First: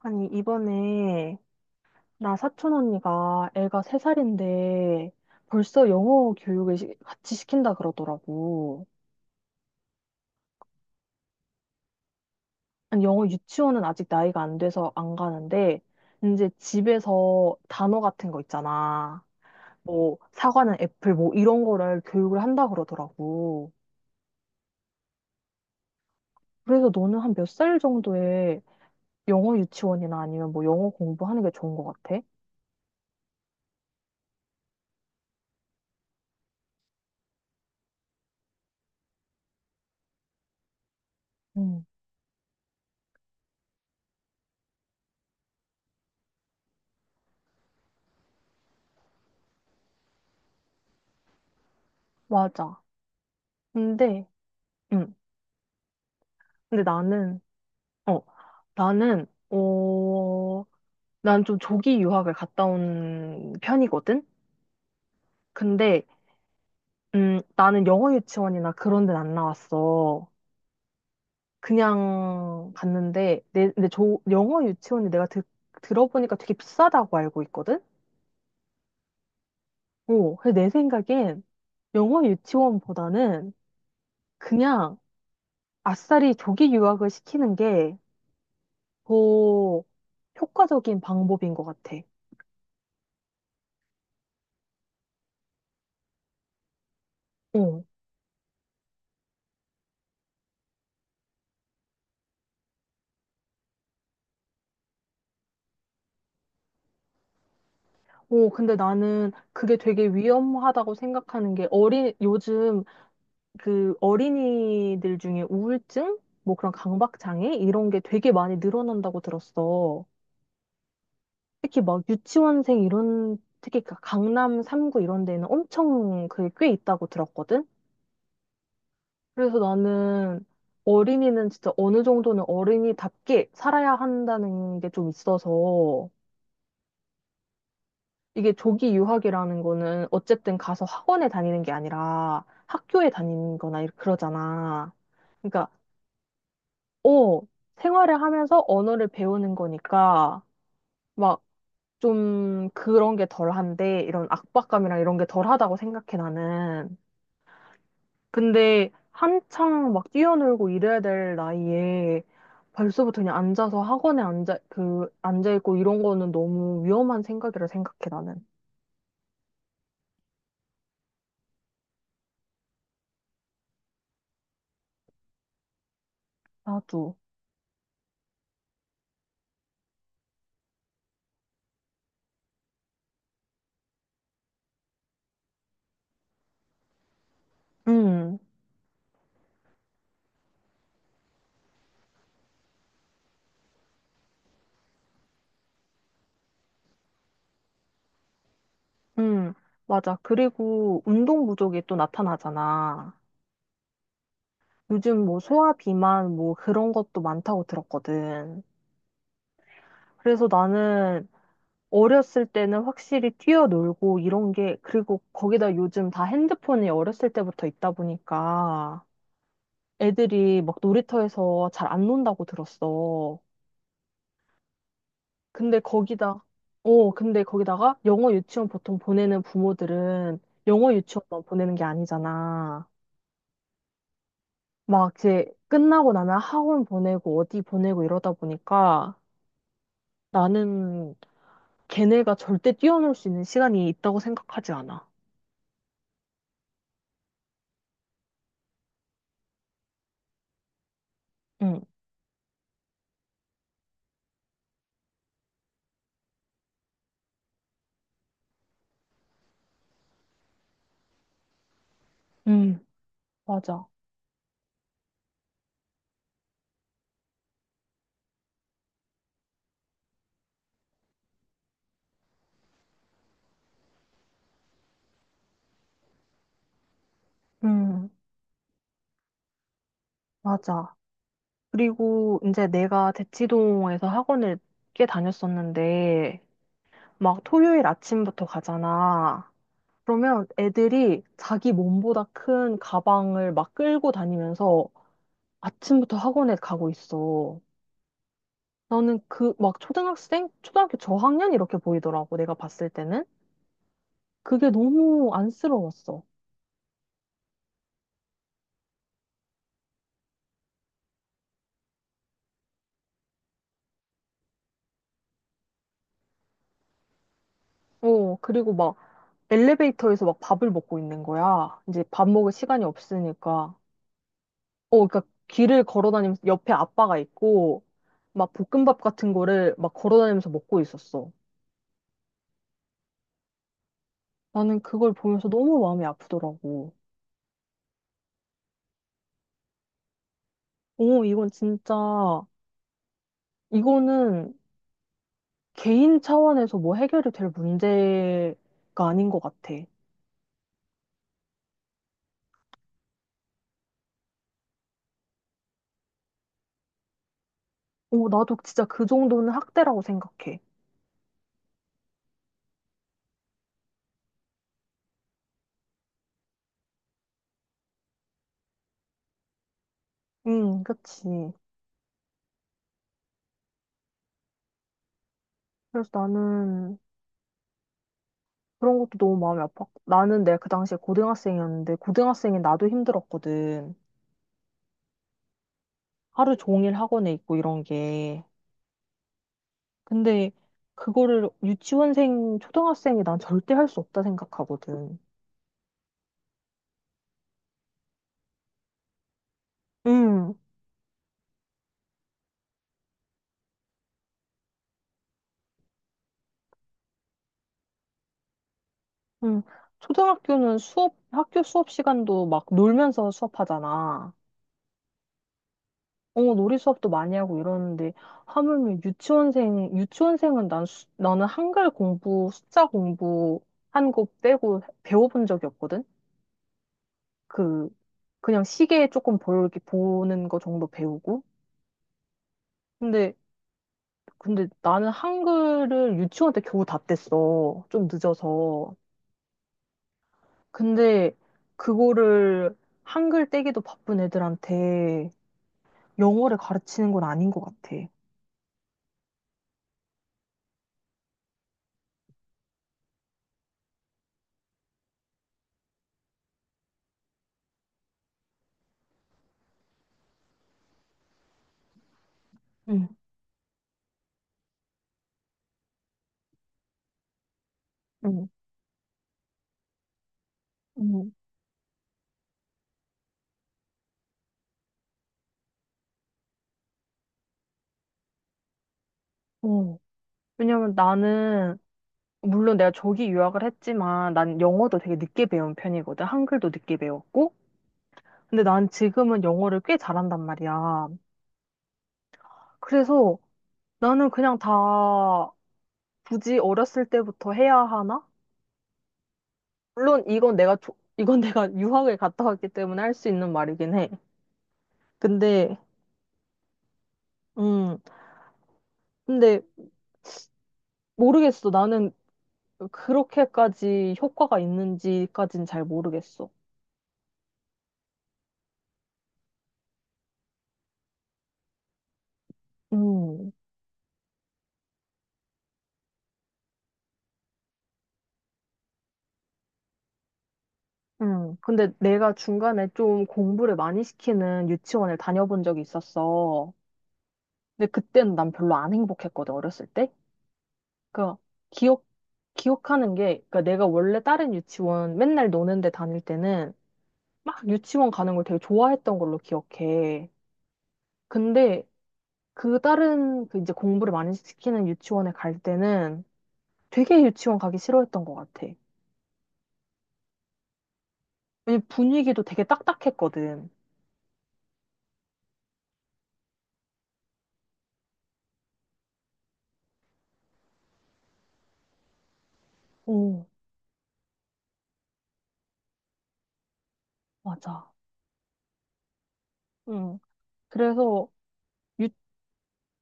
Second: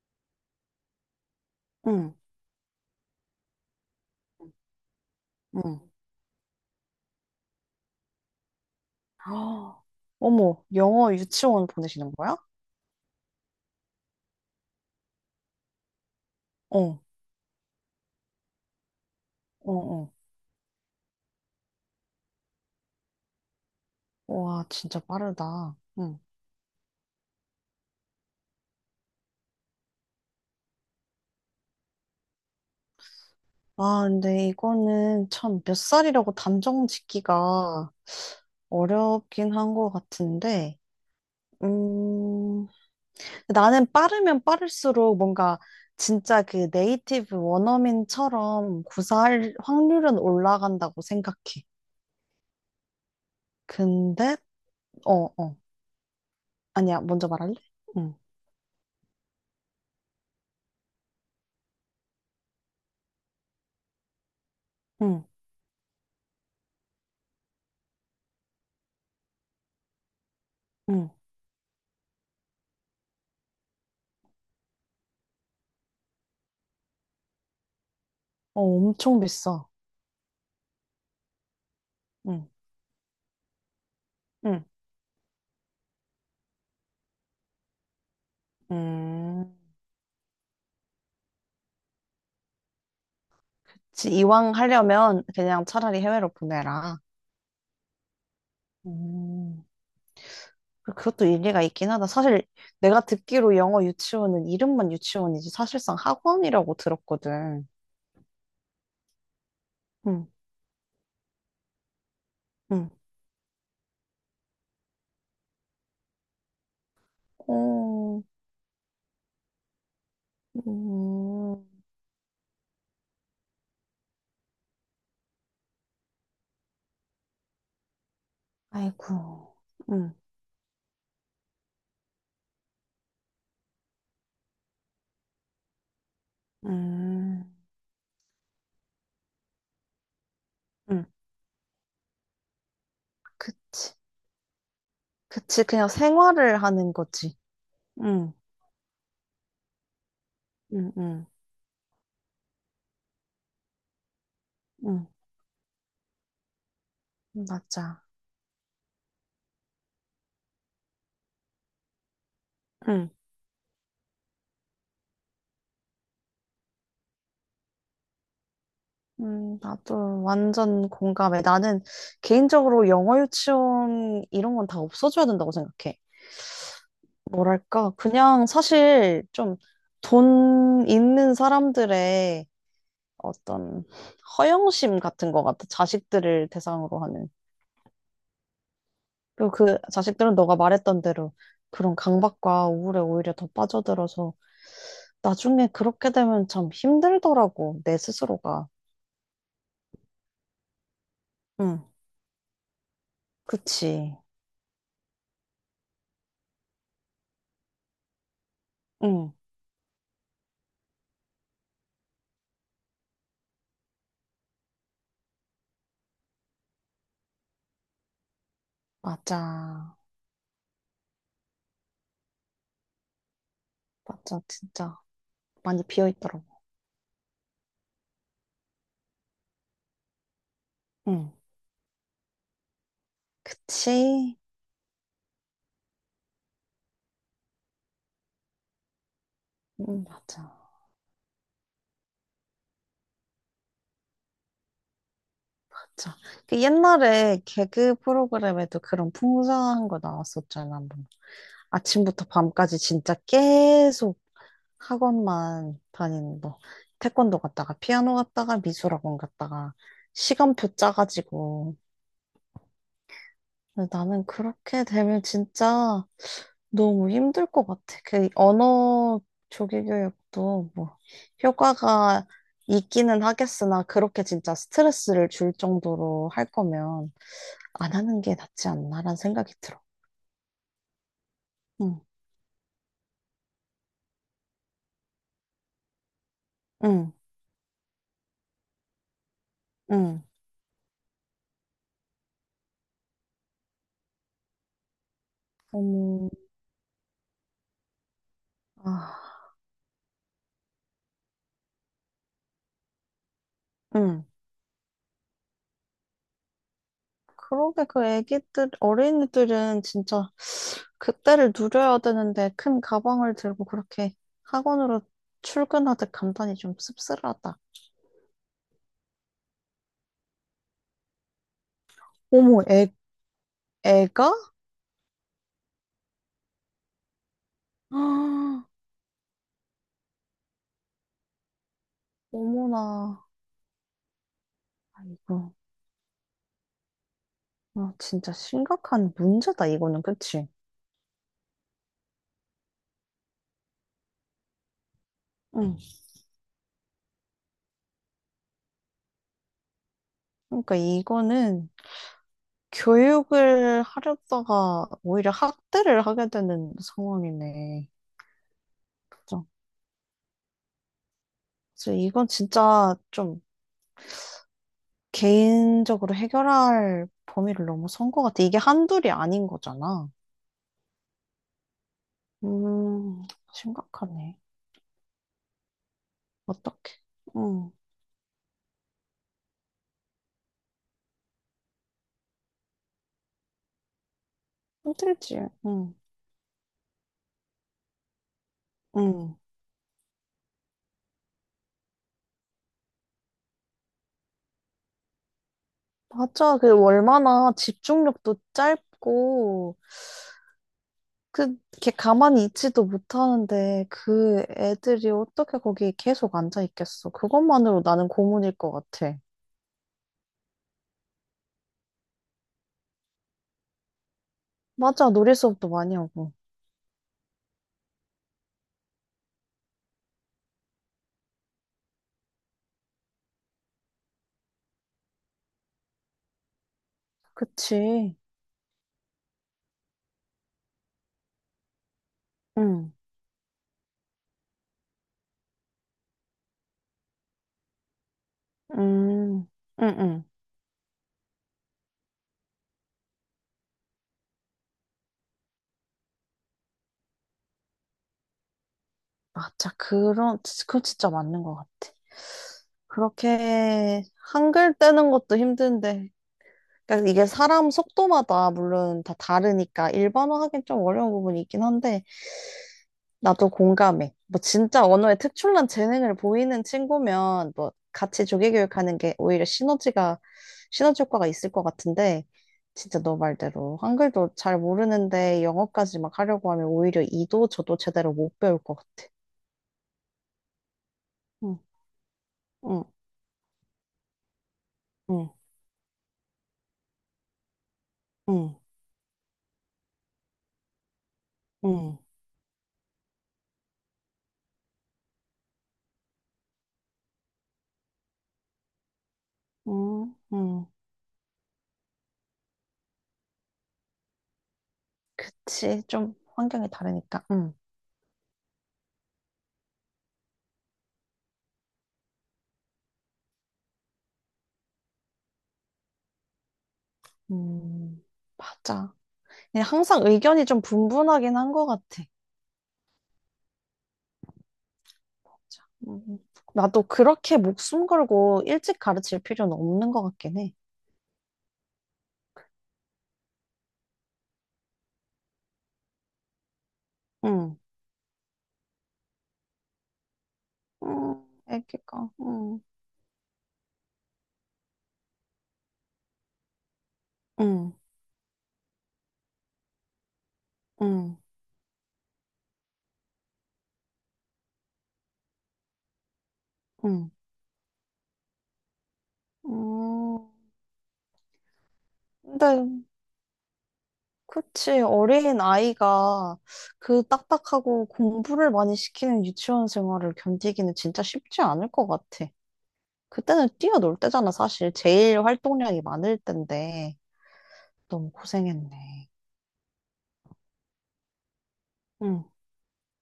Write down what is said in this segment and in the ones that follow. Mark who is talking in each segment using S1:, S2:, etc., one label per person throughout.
S1: 아니, 이번에
S2: 응,
S1: 나 사촌 언니가 애가 세살인데
S2: 응.
S1: 벌써 영어 교육을 같이 시킨다 그러더라고.
S2: 아, 어머, 영어 유치원 보내시는 거야?
S1: 아니, 영어 유치원은 아직 나이가 안 돼서 안 가는데, 이제
S2: 어,
S1: 집에서 단어 같은 거 있잖아.
S2: 어, 어.
S1: 뭐, 사과는 애플, 뭐, 이런 거를 교육을 한다 그러더라고.
S2: 와, 진짜 빠르다. 응.
S1: 그래서 너는 한 몇 살 정도에 영어 유치원이나 아니면 뭐 영어 공부하는 게 좋은 것 같아?
S2: 아, 근데 이거는 참 몇 살이라고 단정 짓기가 어렵긴 한 것 같은데,
S1: 응.
S2: 음, 나는 빠르면 빠를수록 뭔가 진짜 그 네이티브 원어민처럼 구사할 확률은 올라간다고 생각해.
S1: 맞아. 근데,
S2: 근데, 어,
S1: 응.
S2: 어.
S1: 근데
S2: 아니야, 먼저
S1: 나는
S2: 말할래? 응,
S1: 어, 나는, 어, 난 좀 조기 유학을 갔다 온 편이거든?
S2: 응,
S1: 근데, 나는 영어 유치원이나 그런 데는 안 나왔어.
S2: 응.
S1: 그냥 갔는데, 근데 영어 유치원이 내가 들어보니까 되게 비싸다고 알고 있거든?
S2: 어, 엄청 비싸.
S1: 그래서 내 생각엔 영어
S2: 응,
S1: 유치원보다는
S2: 응,
S1: 그냥 아싸리 조기 유학을 시키는 게
S2: 음.
S1: 더 효과적인 방법인 것 같아.
S2: 이왕 하려면 그냥 차라리 해외로 보내라.
S1: 어.
S2: 음, 그것도 일리가 있긴 하다. 사실 내가 듣기로 영어 유치원은 이름만 유치원이지 사실상 학원이라고 들었거든.
S1: 오, 근데 나는 그게 되게
S2: 응,
S1: 위험하다고 생각하는 게 요즘
S2: 응.
S1: 그 어린이들 중에 우울증? 뭐 그런 강박장애? 이런 게
S2: 어,
S1: 되게 많이 늘어난다고 들었어.
S2: 음,
S1: 특히 막 유치원생 이런, 특히 그 강남 3구 이런 데는 엄청 그게 꽤 있다고 들었거든?
S2: 아이고.
S1: 그래서
S2: 응,
S1: 나는 어린이는 진짜 어느 정도는 어린이답게 살아야 한다는 게 좀 있어서
S2: 음,
S1: 이게 조기 유학이라는 거는 어쨌든 가서
S2: 응.
S1: 학원에 다니는 게 아니라 학교에 다니는 거나
S2: 그치.
S1: 그러잖아.
S2: 그치.
S1: 그러니까,
S2: 그냥 생활을 하는 거지.
S1: 어, 생활을
S2: 응,
S1: 하면서 언어를 배우는 거니까
S2: 응, 응,
S1: 막 좀 그런 게 덜한데 이런 압박감이랑
S2: 응.
S1: 이런 게 덜하다고 생각해 나는.
S2: 맞아.
S1: 근데 한창 막 뛰어놀고 이래야 될 나이에 벌써부터 그냥 앉아서 학원에 앉아있고 이런 거는 너무 위험한 생각이라 생각해 나는.
S2: 나도 완전 공감해. 나는 개인적으로 영어 유치원 이런 건 다 없어져야 된다고 생각해.
S1: 나도.
S2: 뭐랄까, 그냥 사실 좀 돈 있는 사람들의 어떤 허영심 같은 것 같아. 자식들을 대상으로 하는.
S1: 음.
S2: 그리고 그 자식들은 너가 말했던 대로 그런 강박과 우울에 오히려 더 빠져들어서 나중에 그렇게 되면 참 힘들더라고, 내 스스로가.
S1: 음, 맞아. 그리고 운동
S2: 응,
S1: 부족이 또 나타나잖아.
S2: 그치.
S1: 요즘 뭐 소화 비만 뭐 그런 것도 많다고 들었거든.
S2: 응,
S1: 그래서 나는 어렸을 때는 확실히 뛰어놀고 이런 게, 그리고 거기다 요즘 다 핸드폰이 어렸을 때부터 있다 보니까
S2: 맞아.
S1: 애들이 막 놀이터에서 잘 안 논다고 들었어.
S2: 맞아, 진짜
S1: 근데
S2: 많이 비어 있더라고.
S1: 근데 거기다가 영어 유치원 보통 보내는 부모들은 영어
S2: 응,
S1: 유치원만 보내는 게 아니잖아.
S2: 그치?
S1: 막 이제 끝나고 나면 학원 보내고 어디 보내고 이러다 보니까
S2: 응, 맞아,
S1: 나는 걔네가 절대 뛰어놀 수 있는 시간이 있다고 생각하지 않아.
S2: 맞아. 그 옛날에 개그 프로그램에도 그런 풍성한 거 나왔었잖아, 한 번.
S1: 응,
S2: 아침부터 밤까지 진짜 계속 학원만 다니는 거. 태권도 갔다가 피아노 갔다가 미술학원 갔다가 시간표 짜가지고
S1: 응, 맞아.
S2: 근데 나는 그렇게 되면 진짜 너무 힘들 것 같아. 그 언어 조기 교육도 뭐 효과가 있기는 하겠으나 그렇게 진짜 스트레스를 줄 정도로 할 거면 안
S1: 응,
S2: 하는 게 낫지 않나라는 생각이 들어.
S1: 맞아.
S2: 응,
S1: 그리고 이제 내가 대치동에서 학원을 꽤 다녔었는데
S2: 응,
S1: 막 토요일 아침부터 가잖아.
S2: 응.
S1: 그러면 애들이 자기 몸보다 큰 가방을 막 끌고 다니면서 아침부터
S2: 너무,
S1: 학원에 가고 있어. 나는
S2: 아,
S1: 그, 막 초등학생? 초등학교 저학년? 이렇게 보이더라고, 내가 봤을 때는.
S2: 응.
S1: 그게 너무 안쓰러웠어.
S2: 그러게 그 애기들, 어린이들은 진짜 그때를 누려야 되는데 큰 가방을 들고 그렇게 학원으로 출근하듯 간단히 좀 씁쓸하다.
S1: 그리고 막 엘리베이터에서 막 밥을 먹고 있는 거야. 이제 밥 먹을
S2: 어머,
S1: 시간이
S2: 애,
S1: 없으니까.
S2: 애가?
S1: 그러니까 길을 걸어 다니면서 옆에 아빠가 있고, 막
S2: 아,
S1: 볶음밥 같은 거를 막 걸어 다니면서 먹고 있었어.
S2: 어머나.
S1: 나는 그걸 보면서
S2: 아이고,
S1: 너무 마음이 아프더라고.
S2: 아, 진짜 심각한 문제다, 이거는, 그치?
S1: 오, 이건 진짜. 이거는
S2: 응.
S1: 개인 차원에서 뭐 해결이 될 문제가 아닌 것 같아.
S2: 그러니까 이거는 교육을 하려다가 오히려 학대를 하게 되는 상황이네.
S1: 나도 진짜 그
S2: 그죠?
S1: 정도는 학대라고 생각해.
S2: 그래서 이건 진짜 좀 개인적으로 해결할 범위를 너무 선 것 같아. 이게 한둘이 아닌 거잖아.
S1: 응, 그치.
S2: 음, 심각하네.
S1: 그래서
S2: 어떡해.
S1: 나는
S2: 응,
S1: 그런 것도 너무 마음이 아팠고. 나는 내가 그 당시에 고등학생이었는데, 고등학생인 나도 힘들었거든.
S2: 힘들지. 응,
S1: 하루 종일 학원에 있고 이런 게.
S2: 응.
S1: 근데 그거를 유치원생, 초등학생이 난 절대 할 수 없다 생각하거든.
S2: 맞아. 그 얼마나 집중력도 짧고,
S1: 응,
S2: 그, 걔 가만히 있지도 못하는데, 그 애들이 어떻게 거기 계속 앉아 있겠어. 그것만으로 나는 고문일 것 같아.
S1: 응. 초등학교는 학교 수업 시간도 막 놀면서 수업하잖아.
S2: 맞아. 놀이 수업도 많이 하고.
S1: 놀이 수업도 많이 하고 이러는데, 하물며 유치원생은 나는 한글 공부, 숫자 공부 한 거 빼고 배워본 적이 없거든? 그,
S2: 그치.
S1: 그냥 시계 조금 이렇게 보는 거 정도 배우고.
S2: 응,
S1: 근데, 근데 나는 한글을 유치원 때 겨우 다 뗐어. 좀 늦어서.
S2: 음, 응, 응.
S1: 근데 그거를 한글 떼기도 바쁜 애들한테 영어를 가르치는 건 아닌 것 같아.
S2: 맞아. 그런, 그거 진짜 맞는 것 같아. 그렇게 한글 떼는 것도 힘든데. 그러니까 이게 사람 속도마다 물론 다 다르니까 일반화하긴 좀 어려운 부분이 있긴 한데
S1: 응.
S2: 나도 공감해. 뭐 진짜 언어에 특출난 재능을 보이는 친구면 뭐 같이
S1: 응,
S2: 조기 교육하는 게 오히려 시너지 효과가
S1: 응,
S2: 있을 것 같은데 진짜 너 말대로 한글도 잘 모르는데 영어까지 막 하려고 하면 오히려 이도 저도 제대로 못 배울 것 같아.
S1: 어. 왜냐면
S2: 응,
S1: 나는 물론
S2: 응,
S1: 내가 저기 유학을 했지만 난 영어도 되게
S2: 응.
S1: 늦게 배운 편이거든. 한글도 늦게 배웠고.
S2: 응,
S1: 근데 난 지금은 영어를 꽤 잘한단 말이야.
S2: 응,
S1: 그래서 나는 그냥 다 굳이 어렸을 때부터 해야 하나?
S2: 응,
S1: 물론 이건
S2: 응.
S1: 내가 조- 이건 내가 유학을 갔다 왔기 때문에 할 수 있는 말이긴 해. 근데
S2: 그치. 좀 환경이 다르니까. 응.
S1: 음 근데 모르겠어. 나는 그렇게까지 효과가 있는지까진 잘 모르겠어.
S2: 음, 맞아. 그냥 항상 의견이 좀 분분하긴 한 것 같아.
S1: 음.
S2: 맞아. 나도 그렇게 목숨 걸고 일찍 가르칠 필요는 없는 것 같긴 해.
S1: 근데 내가 중간에 좀 공부를 많이 시키는 유치원을 다녀본 적이 있었어.
S2: 응,
S1: 근데 그때는 난 별로 안 행복했거든, 어렸을 때.
S2: 응,
S1: 그, 기억,
S2: 애기가. 응,
S1: 기억하는 게, 그니까 내가 원래 다른 유치원 맨날 노는 데 다닐 때는 막
S2: 응,
S1: 유치원 가는 걸 되게 좋아했던 걸로 기억해.
S2: 응,
S1: 근데 그 이제 공부를 많이 시키는 유치원에 갈 때는
S2: 응.
S1: 되게 유치원 가기 싫어했던 것 같아.
S2: 음,
S1: 왜냐면 분위기도 되게
S2: 근데
S1: 딱딱했거든.
S2: 그치 어린 아이가 그 딱딱하고 공부를 많이 시키는 유치원 생활을 견디기는 진짜 쉽지 않을 것 같아.
S1: 오,
S2: 그때는 뛰어놀 때잖아, 사실. 제일 활동량이 많을 때인데
S1: 맞아.
S2: 너무 고생했네.
S1: 응. 그래서
S2: 응.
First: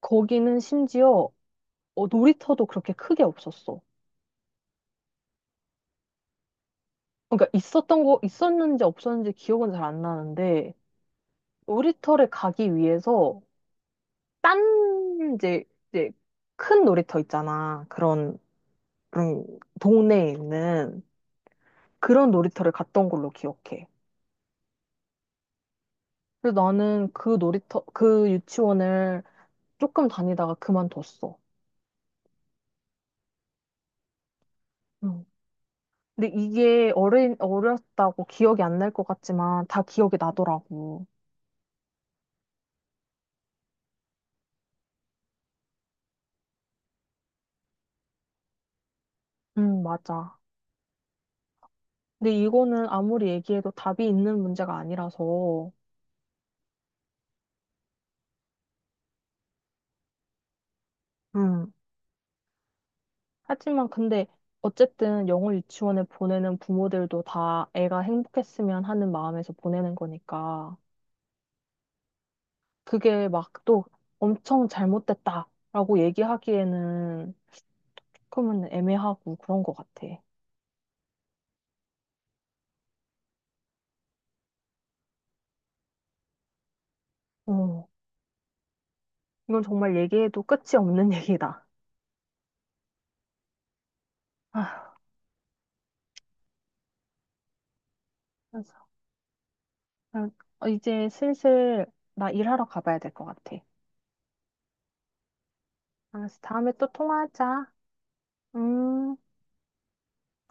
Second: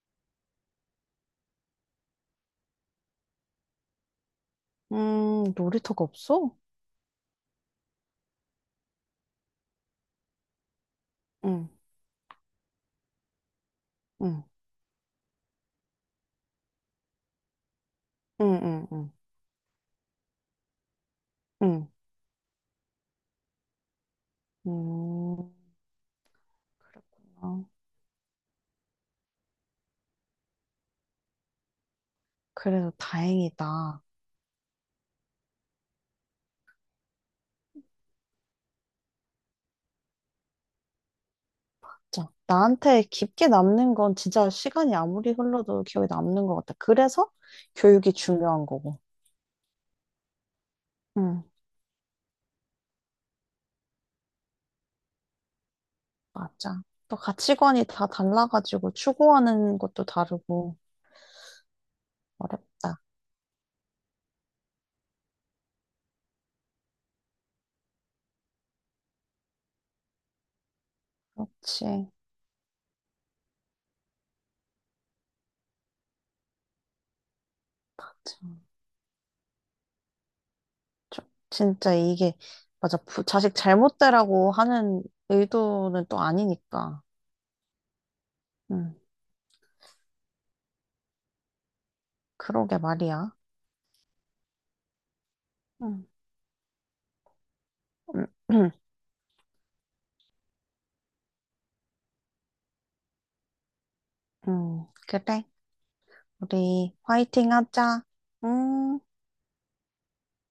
S1: 거기는 심지어 놀이터도 그렇게 크게 없었어.
S2: 놀이터가 없어?
S1: 그러니까 있었는지 없었는지 기억은 잘 안 나는데,
S2: 응,
S1: 놀이터를 가기 위해서,
S2: 응,
S1: 딴, 이제, 이제, 큰 놀이터 있잖아.
S2: 응, 응, 응,
S1: 그런, 동네에 있는
S2: 응.
S1: 그런 놀이터를 갔던 걸로 기억해.
S2: 음,
S1: 그래서 나는
S2: 그랬구나.
S1: 그 유치원을 조금 다니다가 그만뒀어.
S2: 그래도 다행이다.
S1: 응. 근데 이게 어렸다고 기억이 안 날 것 같지만, 다 기억이 나더라고.
S2: 진짜. 나한테 깊게 남는 건 진짜 시간이 아무리 흘러도 기억에 남는 것 같아. 그래서 교육이 중요한 거고.
S1: 응, 맞아.
S2: 응,
S1: 근데 이거는 아무리 얘기해도 답이 있는 문제가 아니라서.
S2: 맞아. 또 가치관이 다 달라가지고 추구하는 것도 다르고
S1: 응,
S2: 어렵다.
S1: 하지만 근데 어쨌든 영어 유치원에 보내는 부모들도 다 애가 행복했으면 하는 마음에서 보내는 거니까
S2: 그렇지.
S1: 그게 막 또 엄청 잘못됐다라고 얘기하기에는
S2: 그렇지.
S1: 그러면 애매하고 그런 것 같아.
S2: 저- 진짜 이게 맞아 자식 잘못되라고 하는 의도는 또 아니니까.
S1: 어,
S2: 음,
S1: 이건 정말 얘기해도 끝이 없는 얘기다.
S2: 그러게 말이야.
S1: 아,
S2: 음, 음,
S1: 그래서 그냥 이제 슬슬 나 일하러 가봐야 될 것 같아.
S2: 그래.
S1: 알았어, 다음에 또
S2: 우리 화이팅
S1: 통화하자.
S2: 하자. 음.
S1: 음.